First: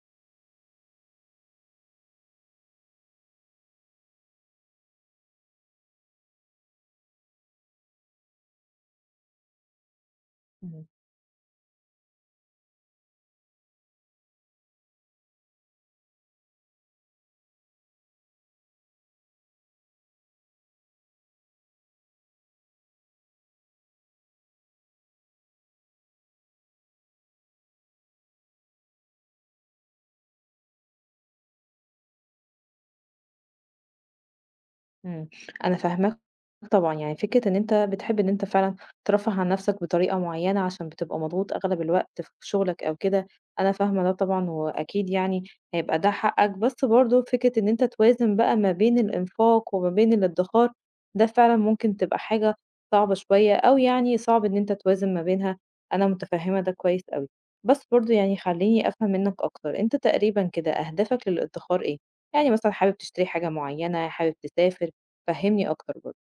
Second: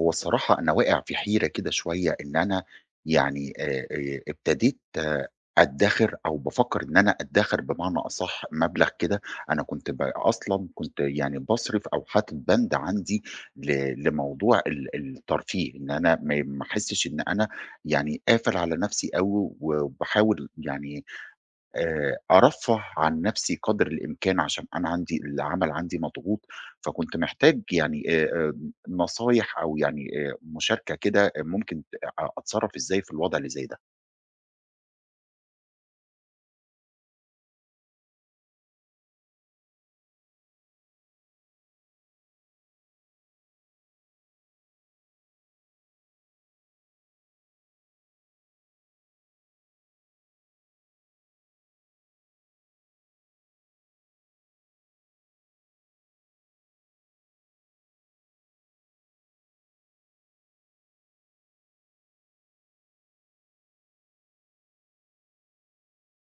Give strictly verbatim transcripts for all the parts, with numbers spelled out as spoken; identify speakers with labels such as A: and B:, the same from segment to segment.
A: هو الصراحة أنا واقع في حيرة كده شوية إن أنا يعني آآ آآ ابتديت آه، أدّخر أو بافكّر إن أنا أدّخر بمعنى أصح مبلغ كده. أنا كنت ب أصلًا
B: إمم.
A: كنت يعني باصرف أو حاطط بند عندي ل لموضوع ال الترفيه، إن أنا ما ي ما أحسّش إن أنا يعني قافل على نَفْسي أوي وباحاول يعني آآ أرفّه عن نَفْسي قدر الإمكان عشان أنا عندي العمل عندي مضغوط. فكنت محتاج يعني آآ آمم نصايح أو يعني آآ مشاركة كده آه، ممكن ت أ أتصرّف إزاي في الوضع اللي زي ده.
B: إمم، أنا فاهماك طبعًا، يعني فكرة إن أنت بتحب إن أنت فعلًا ترفّه عن نفسك بطريقة معيّنة عشان بتبقى مضغوط أغلب الوقت في شغلك أو كده، أنا فاهمة ده طبعًا وأكيد يعني هيبقى ده حقك، بس برضه فكرة إن أنت توازن بقى ما بين الإنفاق وما بين الادّخار، ده فعلًا ممكن تبقى حاجة صعبة شوية أو يعني صعب إن أنت توازن ما بينها، أنا متفهمة ده كويس أوي. بس برضه يعني خلّيني أفهم منّك أكتر، أنت تقريبًا كده أهدافك للادّخار إيه؟ يعني مثلًا حابب تشتري حاجة معيّنة، حابب تسافر، فهّمني أكتر برضه.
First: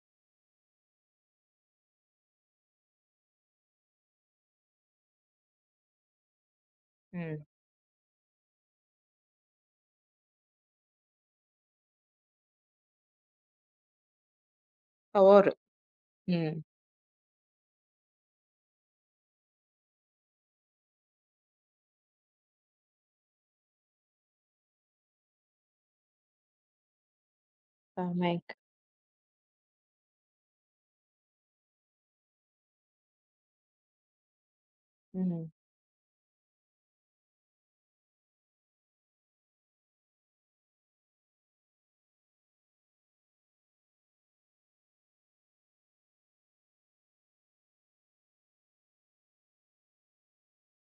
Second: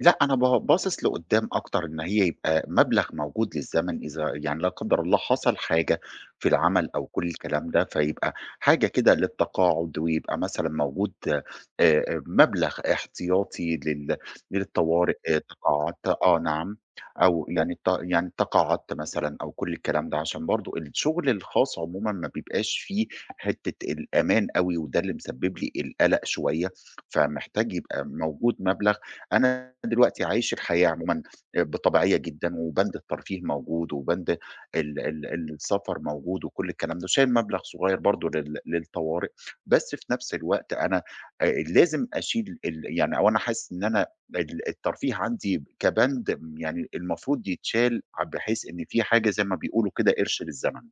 A: لأ، أنا با باصص لقدّام أكتر، إن هي يبقى مبلغ موجود للزمن إذا يعني لا قدّر الله حصل حاجة في العمل أو كل
B: إمم.
A: الكلام ده، فيبقى حاجة كده للتقاعد، ويبقى مثلًا موجود آآ، آآ، مبلغ احتياطي لل للطوارئ، آه،
B: طوارئ.
A: تقاعدت آه
B: إمم.
A: نعم، أو يعني ت يعني تقاعدت مثلًا أو كل الكلام ده، عشان برضه الشغل الخاص عمومًا ما بيبقاش فيه حتّة الأمان أوي، وده اللي مسبب لي القلق شوية، فمحتاج يبقى موجود
B: فاهماك.
A: مبلغ. أنا دلوقتي عايش الحياة عمومًا بطبيعية جدًا، وبند الترفيه موجود، وبند ال
B: إمم.
A: ال السفر موجود، وكل الكلام ده، شايل مبلغ صغير برضه لل للطوارئ، بس في نفس الوقت أنا آآ لازم أشيل ال يعني أو أنا حاسس إن أنا ال الترفيه عندي كبند يعني المفروض يتشال ع بحيث إن في حاجة زي ما بيقولوا كده قرش للزمن،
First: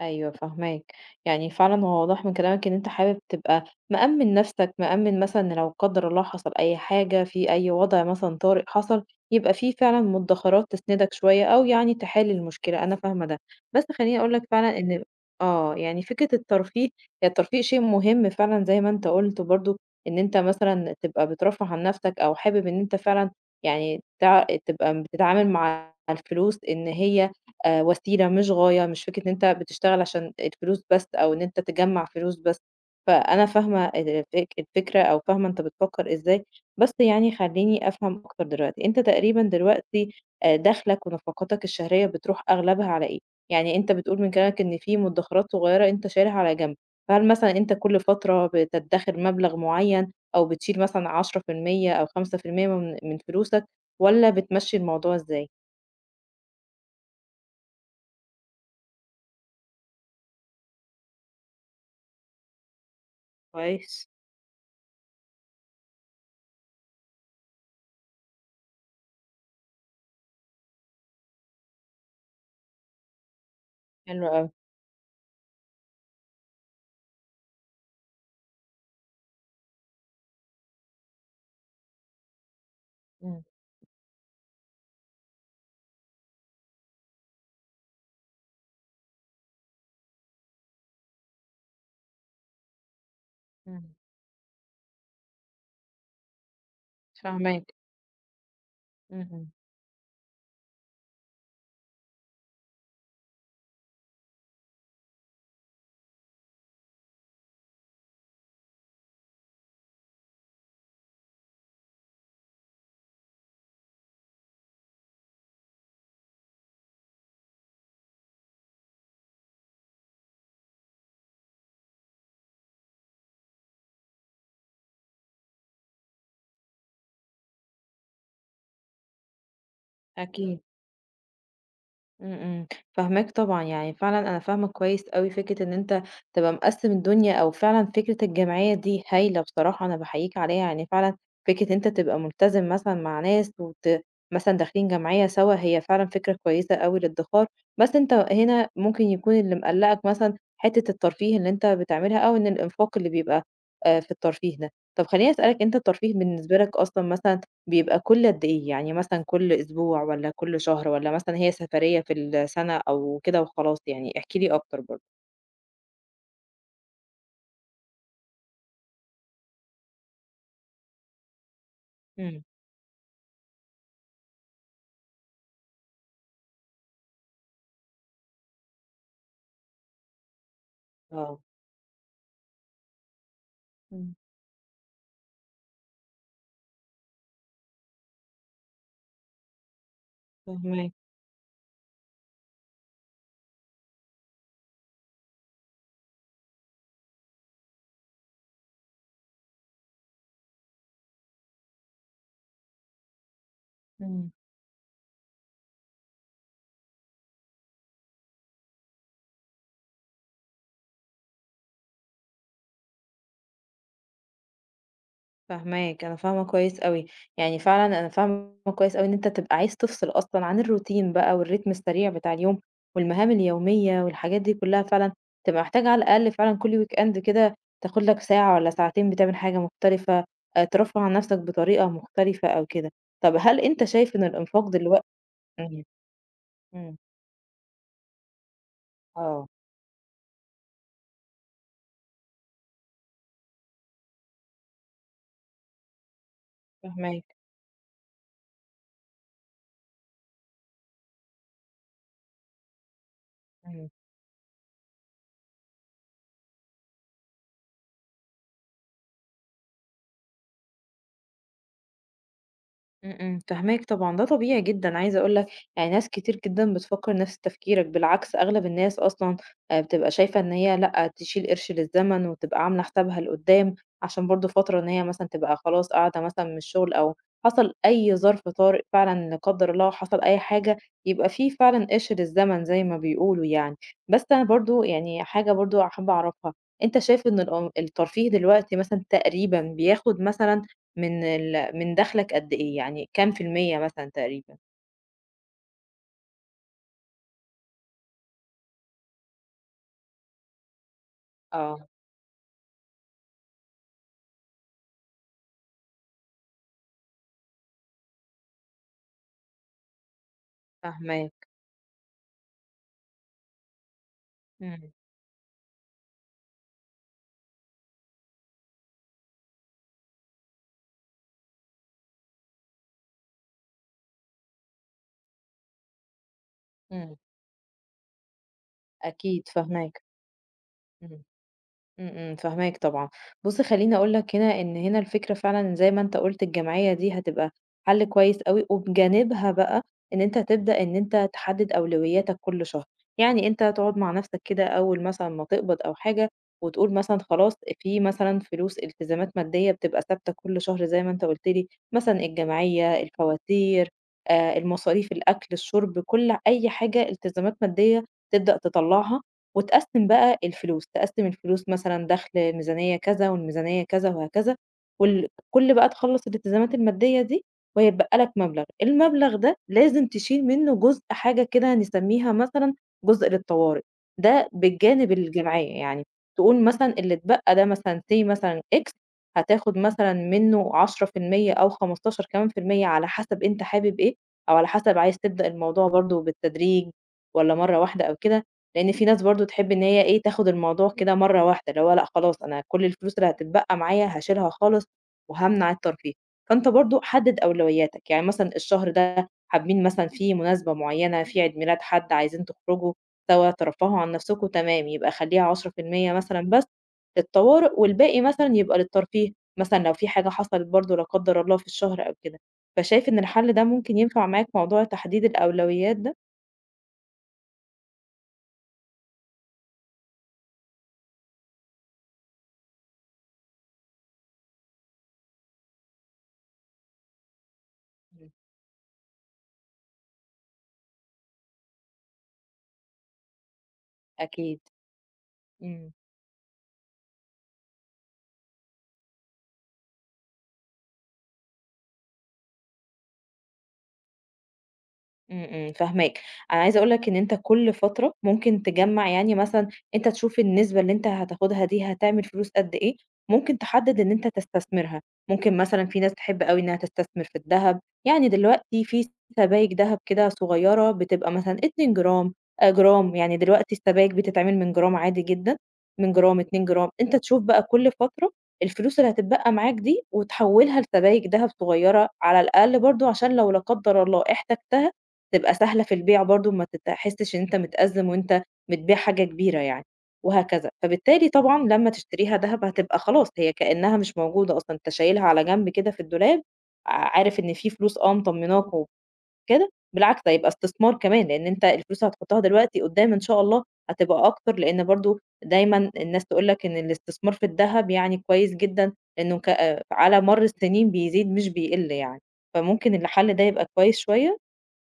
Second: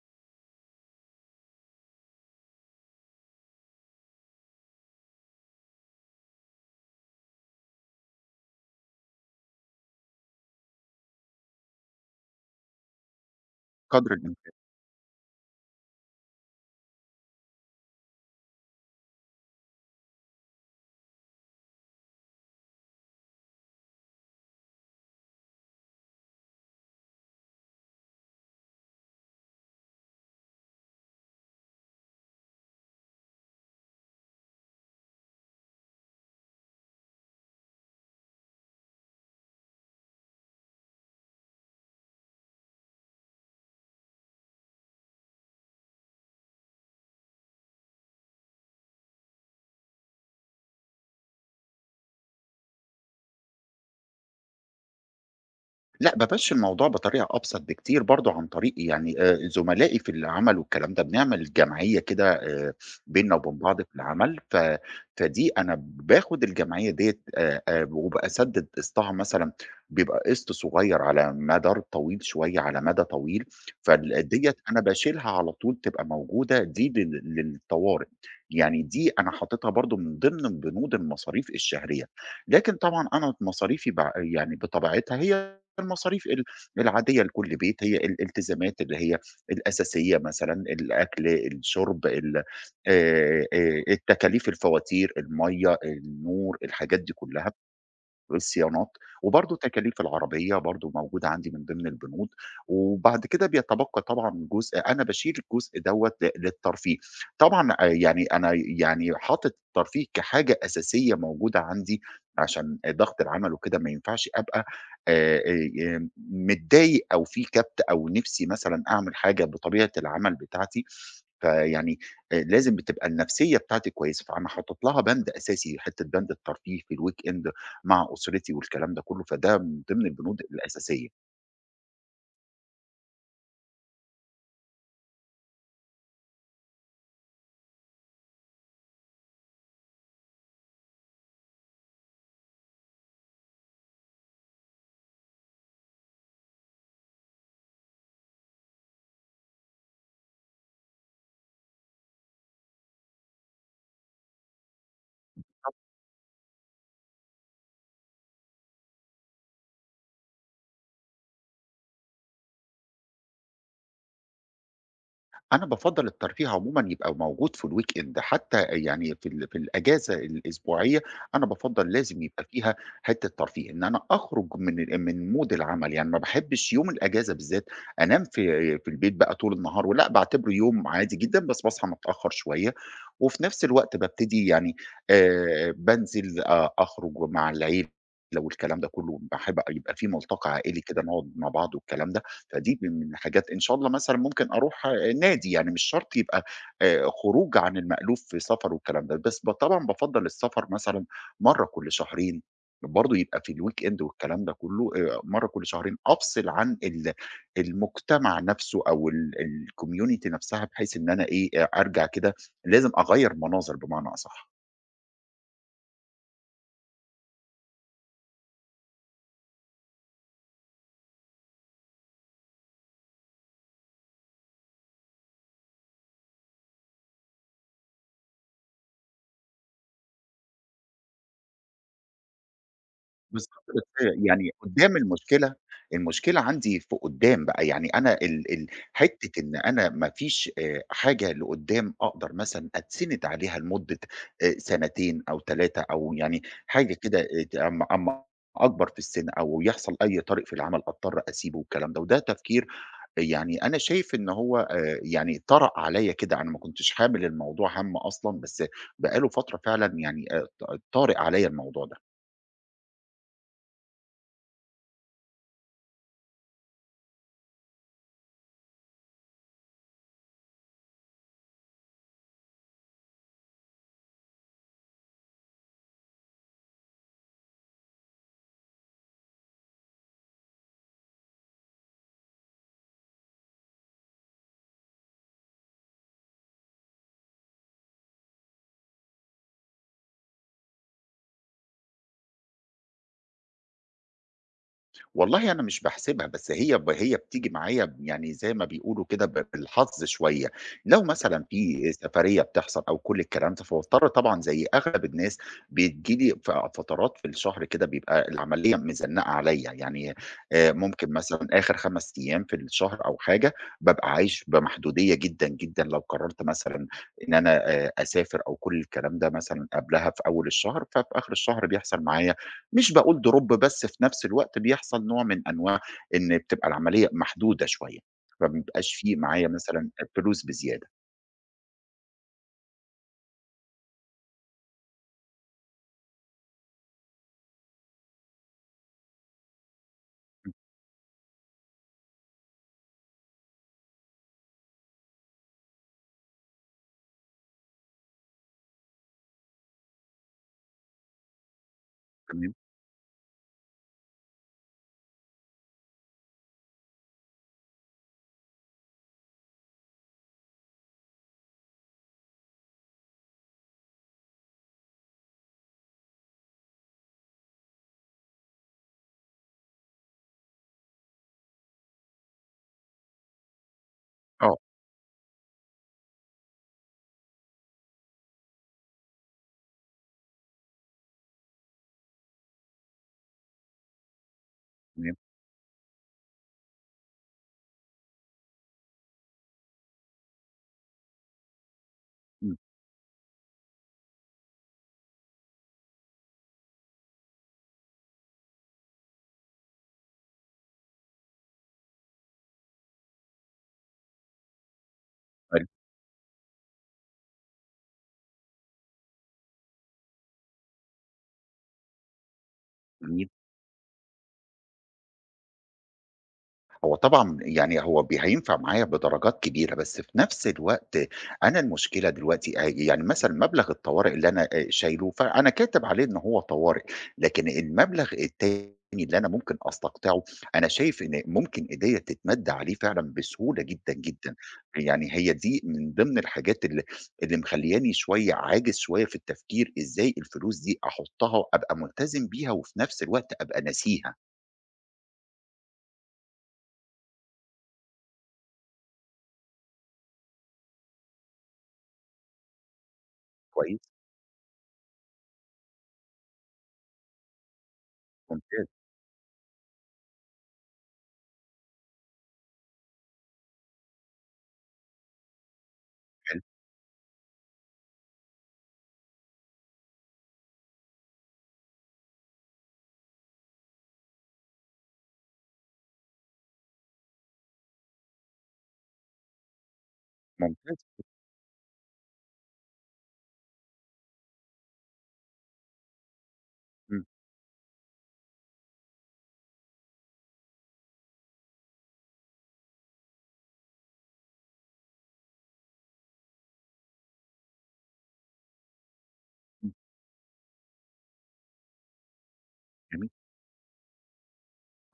B: أيوه فاهماك، يعني فعلًا هو واضح من كلامك إن أنت حابب تبقى مأمِّن نفسك، مأمِّن مثلًا إن لو قدر الله حصل أي حاجة، في أي وضع مثلًا طارئ حصل، يبقى في فعلًا مدخرات تسندك شوية أو يعني تحل المشكلة، أنا فاهمة ده، بس
A: قدر
B: خلّيني أقول لك
A: الإمكان.
B: فعلًا إن آه، يعني فكرة الترفيه هي الترفيه شيء مهم فعلًا زي ما أنت قُلت برضه، إن أنت مثلًا تبقى بترفّه عن نفسك أو حابب إن أنت فعلًا يعني تع تبقى بتتعامل مع الفلوس إن هي آآ وسيلة مش غاية، مش فكرة إن أنت بتشتغل عشان الفلوس بس أو إن أنت تجمّع فلوس بس، فأنا فاهمة ال الفك الفكرة أو فاهمة أنت بتفكّر إزاي، بس يعني خلّيني أفهم أكتر دلوقتي، أنت تقريبًا دلوقتي آآ دخلك ونفقاتك الشهرية بتروح أغلبها على إيه؟ يعني أنت بتقول من كلامك إن في مدخرات صغيرة أنت شايلها على جنب، فهل مثلًا أنت كل فترة بتدخر مبلغ معيّن أو بتشيل مثلًا عشرة في المية أو خمسة في المية من من فلوسك والّا بتمشّي الموضوع إزاي؟
A: لأ، بامشّي الموضوع بطريقة أبسط بكتير برضه عن طريق يعني آآ زملائي في العمل والكلام ده، بنعمل جمعية كده آآ بيننا وبين بعض في
B: كويس.
A: العمل، ف فدي أنا باخُد الجمعية ديّة آآ آآ وباسدد قسطها مثلًا بيبقى قسط صغير على مدار طويل شوية على مدى طويل،
B: حلو
A: فال
B: أوي.
A: ديّة أنا باشيلها على طول تبقى موجودة دي لل للطوارئ، يعني دي أنا حاططها برضه من ضمن بنود المصاريف الشهرية، لكن طبعًا أنا
B: إمم.
A: مصاريفي بع يعني بطبيعتها هي المصاريف ال العادية لكل بيت، هي الالتزامات اللي هي الأساسية مثلًا الأكل، الشرب، ال آآ، آآ،
B: إمم،
A: التكاليف، الفواتير، المَيّة، النور، الحاجات دي كلها.
B: فاهماك،
A: الصيانات،
B: اهم،
A: وبرضه تكاليف العربية برضه موجودة عندي من ضمن البنود، وبعد كده بيتبقى طبعًا جزء أنا باشيل الجزء دوّة ل للترفيه، طبعًا آآ يعني أنا يعني حاطط الترفيه كحاجة أساسية موجودة عندي عشان ضغط العمل وكده ما ينفعش أبقى آآ آآ متضايق أو في كبت أو نِفْسي مثلًا أعمل حاجة بطبيعة العمل بتاعتي، فيعني آآ لازم بتبقى النفسية بتاعتي كويسة، فأنا حاطط لها بند أساسي حتّة بند الترفيه في الweekend مع أسرتي والكلام ده كله، فده من ضمن البنود
B: أكيد،
A: الأساسية.
B: إمم، إمم، فاهماك طبعًا، يعني فعلًا أنا فاهمة كويس أوي فكرة إن أنت تبقى مقسّم الدنيا أو فعلًا فكرة الجمعية دي هايلة بصراحة، أنا باحييك عليها، يعني فعلًا فكرة إن أنت تبقى ملتزم مثلًا مع ناس وت مثلًا داخلين جمعية سوا، هي فعلًا فكرة كويسة أوي للادخار، بس أنت هنا ممكن يكون اللي مقلّقك مثلًا حتة الترفيه اللي أنت بتعملها أو إن الإنفاق اللي بيبقى آآ في الترفيه ده. طب خلّيني أسألك أنت الترفيه بالنسبة لك أصلًا مثلًا بيبقى كل قد إيه؟ يعني مثلًا كل أسبوع والّا كل شهر والّا مثلًا هي سفرية في السنة أو كده وخلاص يعني؟ احكِ لي أكتر برضه.
A: أنا بافضّل الترفيه عمومًا يبقى موجود في الweekend حتى يعني في ال في الأجازة الأسبوعية، أنا بافضّل لازم
B: إمم.
A: يبقى فيها حتّة ترفيه، إن أنا أخرج من ال من مود العمل، يعني ما باحبش يوم الأجازة بالذات أنام في في البيت بقى طول النهار ولأ، باعتبره يوم عادي جدًا،
B: آه.
A: بس باصحى متأخّر شوية، وفي نفس الوقت
B: إمم.
A: بابتدي يعني آآ بانزل أ أخرج مع العيلة والكلام ده كلّه، باحب يبقى في ملتقى عائلي
B: فاهماك.
A: كده نقعد مع بعض والكلام ده. فدي من الحاجات إن شاء الله مثلًا ممكن أروح آه، نادي، يعني مش شرط يبقى آآ خروج عن المألوف في سفر والكلام ده، بس ب طبعًا بافضّل السفر مثلًا مرّة كل شهرين، برضه يبقى في الweekend
B: إمم.
A: والكلام ده كله آآ مرّة كل شهرين أفصل عن ال المجتمع نفسه أو ال الcommunity نفسها، بحيث إن أنا إيه، آه، أرجع كده لازم أغيّر مناظر بمعنى أصح.
B: فاهماك، أنا فاهمة كويس أوي، يعني فعلًا أنا فاهمة كويس أوي إن أنت تبقى عايز تفصل أصلًا عن الروتين بقى والريتم السريع بتاع اليوم، والمهام اليومية والحاجات دي كلها فعلًا تبقى محتاج على الأقل فعلًا كل weekend كده تاخد لك ساعة والّا ساعتين بتعمل حاجة مختلفة، آآ ترفّه عن نفسك بطريقة مختلفة أو كده. طب هل
A: بالضبط،
B: أنت
A: بس
B: شايف إن
A: يعني
B: الإنفاق
A: قُدّام
B: دلوقت.
A: المشكلة،
B: إمم،
A: المشكلة عندي
B: إمم،
A: في قُدّام بقى، يعني أنا ال ال حتّة
B: آه،
A: إن أنا ما فيش آآ حاجة لقُدّام أقدر مثلًا أتسند عليها لمدة آآ سنتين أو ثلاث أو يعني حاجة كده
B: فاهماك،
A: آآ ت أمّا أمّا أكبر في السِن أو يحصل أي طارئ في العمل أضطر أسيبه والكلام ده، وده تفكير يعني أنا
B: إمم.
A: شايف إن هو آآ يعني طرأ عليّا كده، أنا ما كنتش حامل الموضوع هَم أصلًا، بس بقى له فترة فعلًا يعني آآ ط طارئ عليّا الموضوع ده.
B: إمم، إمم، فاهماك طبعًا، ده طبيعي جدًا، عايزة أقول لك يعني ناس كتير جدًا بتفكّر نفس تفكيرك، بالعكس أغلب الناس أصلًا آآ، بتبقى شايفة إن هي لأ، تشيل قرش للزمن وتبقى عاملة حسابها لقدّام، عشان برضه فترة إن هي مثلًا تبقى خلاص قاعدة مثلًا من الشغل أو حصل أي ظرف طارئ فعلًا لا قدّر الله حصل أي حاجة، يبقى في فعلًا قرش للزمن زي ما بيقولوا يعني. بس أنا برضه يعني حاجة برضه حابة أعرفها، أنت شايف إن الأم الترفيه دلوقتي مثلًا تقريبًا بياخد مثلًا من ال من دخلك قد إيه، يعني كام في المِيّة مثلًا تقريبًا؟
A: والله أنا مش باحسبها، بس هي ب هي بتيجي معايا ب يعني زي ما بيقولوا كده ب بالحظ شوية، لو مثلًا
B: آه،
A: في سفرية بتحصل أو كل الكلام ده، فباضطر طبعًا زي أغلب الناس بتيجي لي ف فترات في الشهر كده بيبقى العملية مزنقة عليَّ، يعني آآ ممكن مثلًا
B: فاهماك،
A: آخر خمسة أيام في الشهر أو حاجة، بابقى عايش
B: إمم،
A: بمحدودية جدًا، جدًا، لو قررت مثلًا إن أنا آآ أسافر أو كل الكلام ده مثلًا قبلها في أول الشهر، ففي آخر الشهر بيحصل معايا مش باقول drop بس في نفس الوقت بيحصل نوع من أنواع إن بتبقى العملية
B: إمم،
A: محدودة شوية، ما بيبقاش في معايا
B: أكيد
A: مثلًا
B: فاهماك،
A: فلوس بزيادة.
B: إمم. إمم، إمم، فاهماك طبعًا. بُص خلّيني أقول لك هنا إن هنا الفكرة فعلًا زي ما أنت قُلت الجمعية دي هتبقى حل كويس أوي، وبجانبها بقى إن أنت تبدأ إن أنت تحدد أولوياتك كل شهر، يعني أنت تقعد مع نفسك كده أول مثلًا ما تقبض أو حاجة وتقول مثلًا خلاص في مثلًا فلوس التزامات مادية بتبقى ثابتة كل شهر زي ما أنت قُلت لي، مثلًا
A: تمام،
B: الجمعية، الفواتير، آآ، المصاريف، الأكل، الشرب، كل أي حاجة التزامات مادية تبدأ تطلّعها وتقسّم بقى الفلوس، تقسّم الفلوس مثلًا دَخْل الميزانية كذا، والميزانية كذا، وهكذا، وال كل بقى تخلّص الالتزامات المادية دي، وهيتبقى لك مبلغ، المبلغ ده لازم تشيل منه جزء حاجة كده نسمّيها مثلًا جزء للطوارئ، ده
A: آه،
B: بالجانب الجمعية، يعني تقول مثلًا اللي اتبقى ده مثلًا say مثلًا X هتاخد مثلًا منه عشرة في المية أو خمستاشر كمان في المِيّة على حسب أنت حابب إيه، أو على حسب
A: تمام،
B: عايز تبدأ الموضوع برضه بالتدريج والّا مرّة واحدة أو كده. لأن في ناس برضه تحب إن هي إيه، تاخد الموضوع كده مرّة واحدة، اللي هو لأ خلاص
A: إمم،
B: أنا كل الفلوس اللي هتتبقى معايا هاشيلها خالص وهامنع الترفيه. فأنت برضه حدِّد أولوياتك، يعني مثلًا الشهر ده حابين مثلًا فيه مناسبة معيّنة، في عيد ميلاد حد، عايزين تخرجوا سوا ترفّهوا عن نَفْسكم، تمام، يبقى خلّيها
A: حلو،
B: عشرة في المية مثلًا بس للطوارئ والباقي مثلًا يبقى للترفيه، مثلًا لو في حاجة حصلت برضه لا قدّر الله في الشهر أو كده. فشايف إن
A: جميل.
B: الحل ده ممكن ينفع معاك موضوع تحديد الأولويات ده؟
A: هو طبعًا يعني هو ب هينفع معايا بدرجات كبيرة، بس في نفس الوقت أنا المشكلة دلوقتي آآ يعني مثلًا مبلغ الطوارئ اللي أنا آآ شايله، فأنا كاتب عليه إن هو طوارئ، لكن المبلغ
B: إمم.
A: التاني اللي أنا ممكن أستقطعه، أنا شايف إن ممكن إيديّا تتمد عليه فعلًا بسهولة جدًا، جدًا.
B: أكيد.
A: يعني هي دي
B: إمم.
A: من ضمن الحاجات اللي اللي مخلّياني شوية عاجز شوية في التفكير إزاي الفلوس دي أحطها وأبقى ملتزم بيها وفي نفس الوقت أبقى ناسيها.
B: إمم، إمم، فاهماك. أنا عايزة أقول لك إن أنت كل فترة ممكن تجمّع يعني مثلًا أنت تشوف النسبة اللي أنت هتاخدها دي هتعمل فلوس قد إيه، ممكن
A: كويس،
B: تحدد إن أنت تستثمرها. ممكن مثلًا في ناس تحب أوي إنها تستثمر في الدهب، يعني
A: ممتاز،
B: دلوقتي في سبايك دهب كده صغيرة بتبقى مثلًا اتنين جرام، آآ جرام، يعني دلوقتي السبايك بتتعمل من جرام عادي جدًا، من
A: حلو،
B: جرام، اتنين جرام. أنت تشوف بقى كل فترة الفلوس اللي هتتبقى معاك دي وتحوّلها لسبايك دهب صغيرة على الأقل برضه عشان لو لا قدّر الله احتجتها تبقى سهلة في البيع برضه ما تحسّش إن أنت متأزّم وأنت بتبيع حاجة كبيرة يعني، وهكذا.
A: ممتاز.
B: فبالتالي طبعًا لمّا تشتريها دهب هتبقى خلاص هي كإنّها مش موجودة أصلًا، أنت شايلها على جنب كده في الدولاب،
A: إمم.
B: ع- عارف إن في فلوس آه مطمّناك وكده، بالعكس ده هيبقى استثمار كمان، لإن أنت الفلوس هتحطّها دلوقتي قُدّام إن شاء الله هتبقى أكتر، لإن برضه دايمًا الناس تقول لك إن الاستثمار في الدهب يعني كويس جدًا، لإنه ك
A: إمم،
B: على مَر السنين بيزيد مش بيقِل يعني، فممكن
A: جميل.
B: الحَل ده يبقى كويس شوية؟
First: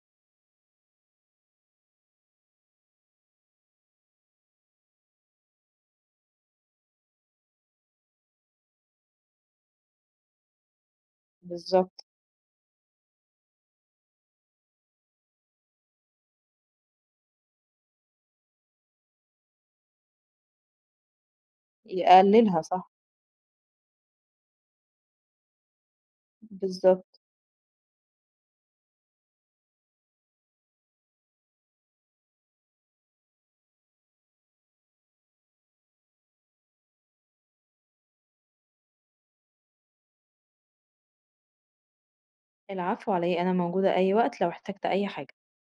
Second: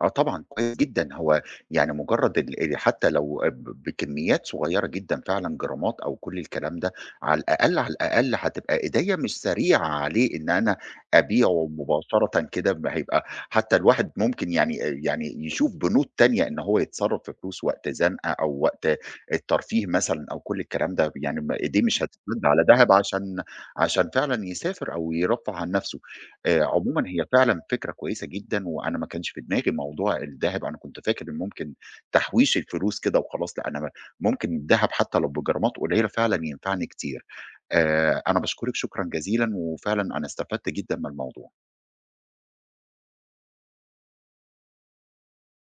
A: آه طبعًا، كويس جدًا. هو يعني مجرّد ال آآ حتى لو ب بكميات صغيّرة جدًا فعلًا جرامات أو كل الكلام ده، على الأقل، على الأقل هتبقى إيديّا مش سريعة عليه إن أنا أبيعه
B: بالضبط.
A: مباشرةً كده، ما هيبقى حتى الواحد ممكن يعني يعني يشوف بنود تانية إن هو يتصرّف في فلوس وقت زنقة أو وقت الترفيه مثلًا أو كل الكلام ده، يعني ما إيديه مش هتتمد
B: يقللها
A: على
B: صح،
A: دهب عشان عشان فعلًا يسافر أو يرفّه عن نَفْسه. آآ عمومًا
B: بالضبط.
A: هي فعلًا فكرة كويسة جدًا، وأنا ما كانش في دماغي موضوع الدهب، أنا كنت فاكر إن ممكن تحويش الفلوس كده وخلاص، لأ أنا ممكن الدهب حتى لو بجرامات قليلة فعلًا ينفعني كتير. آآ أنا باشكرِك شكرًا جزيلًا، وفعلًا أنا استفدت جدًا من الموضوع.
B: العفو على إيه، أنا موجودة أي وقت لو احتجت أي حاجة.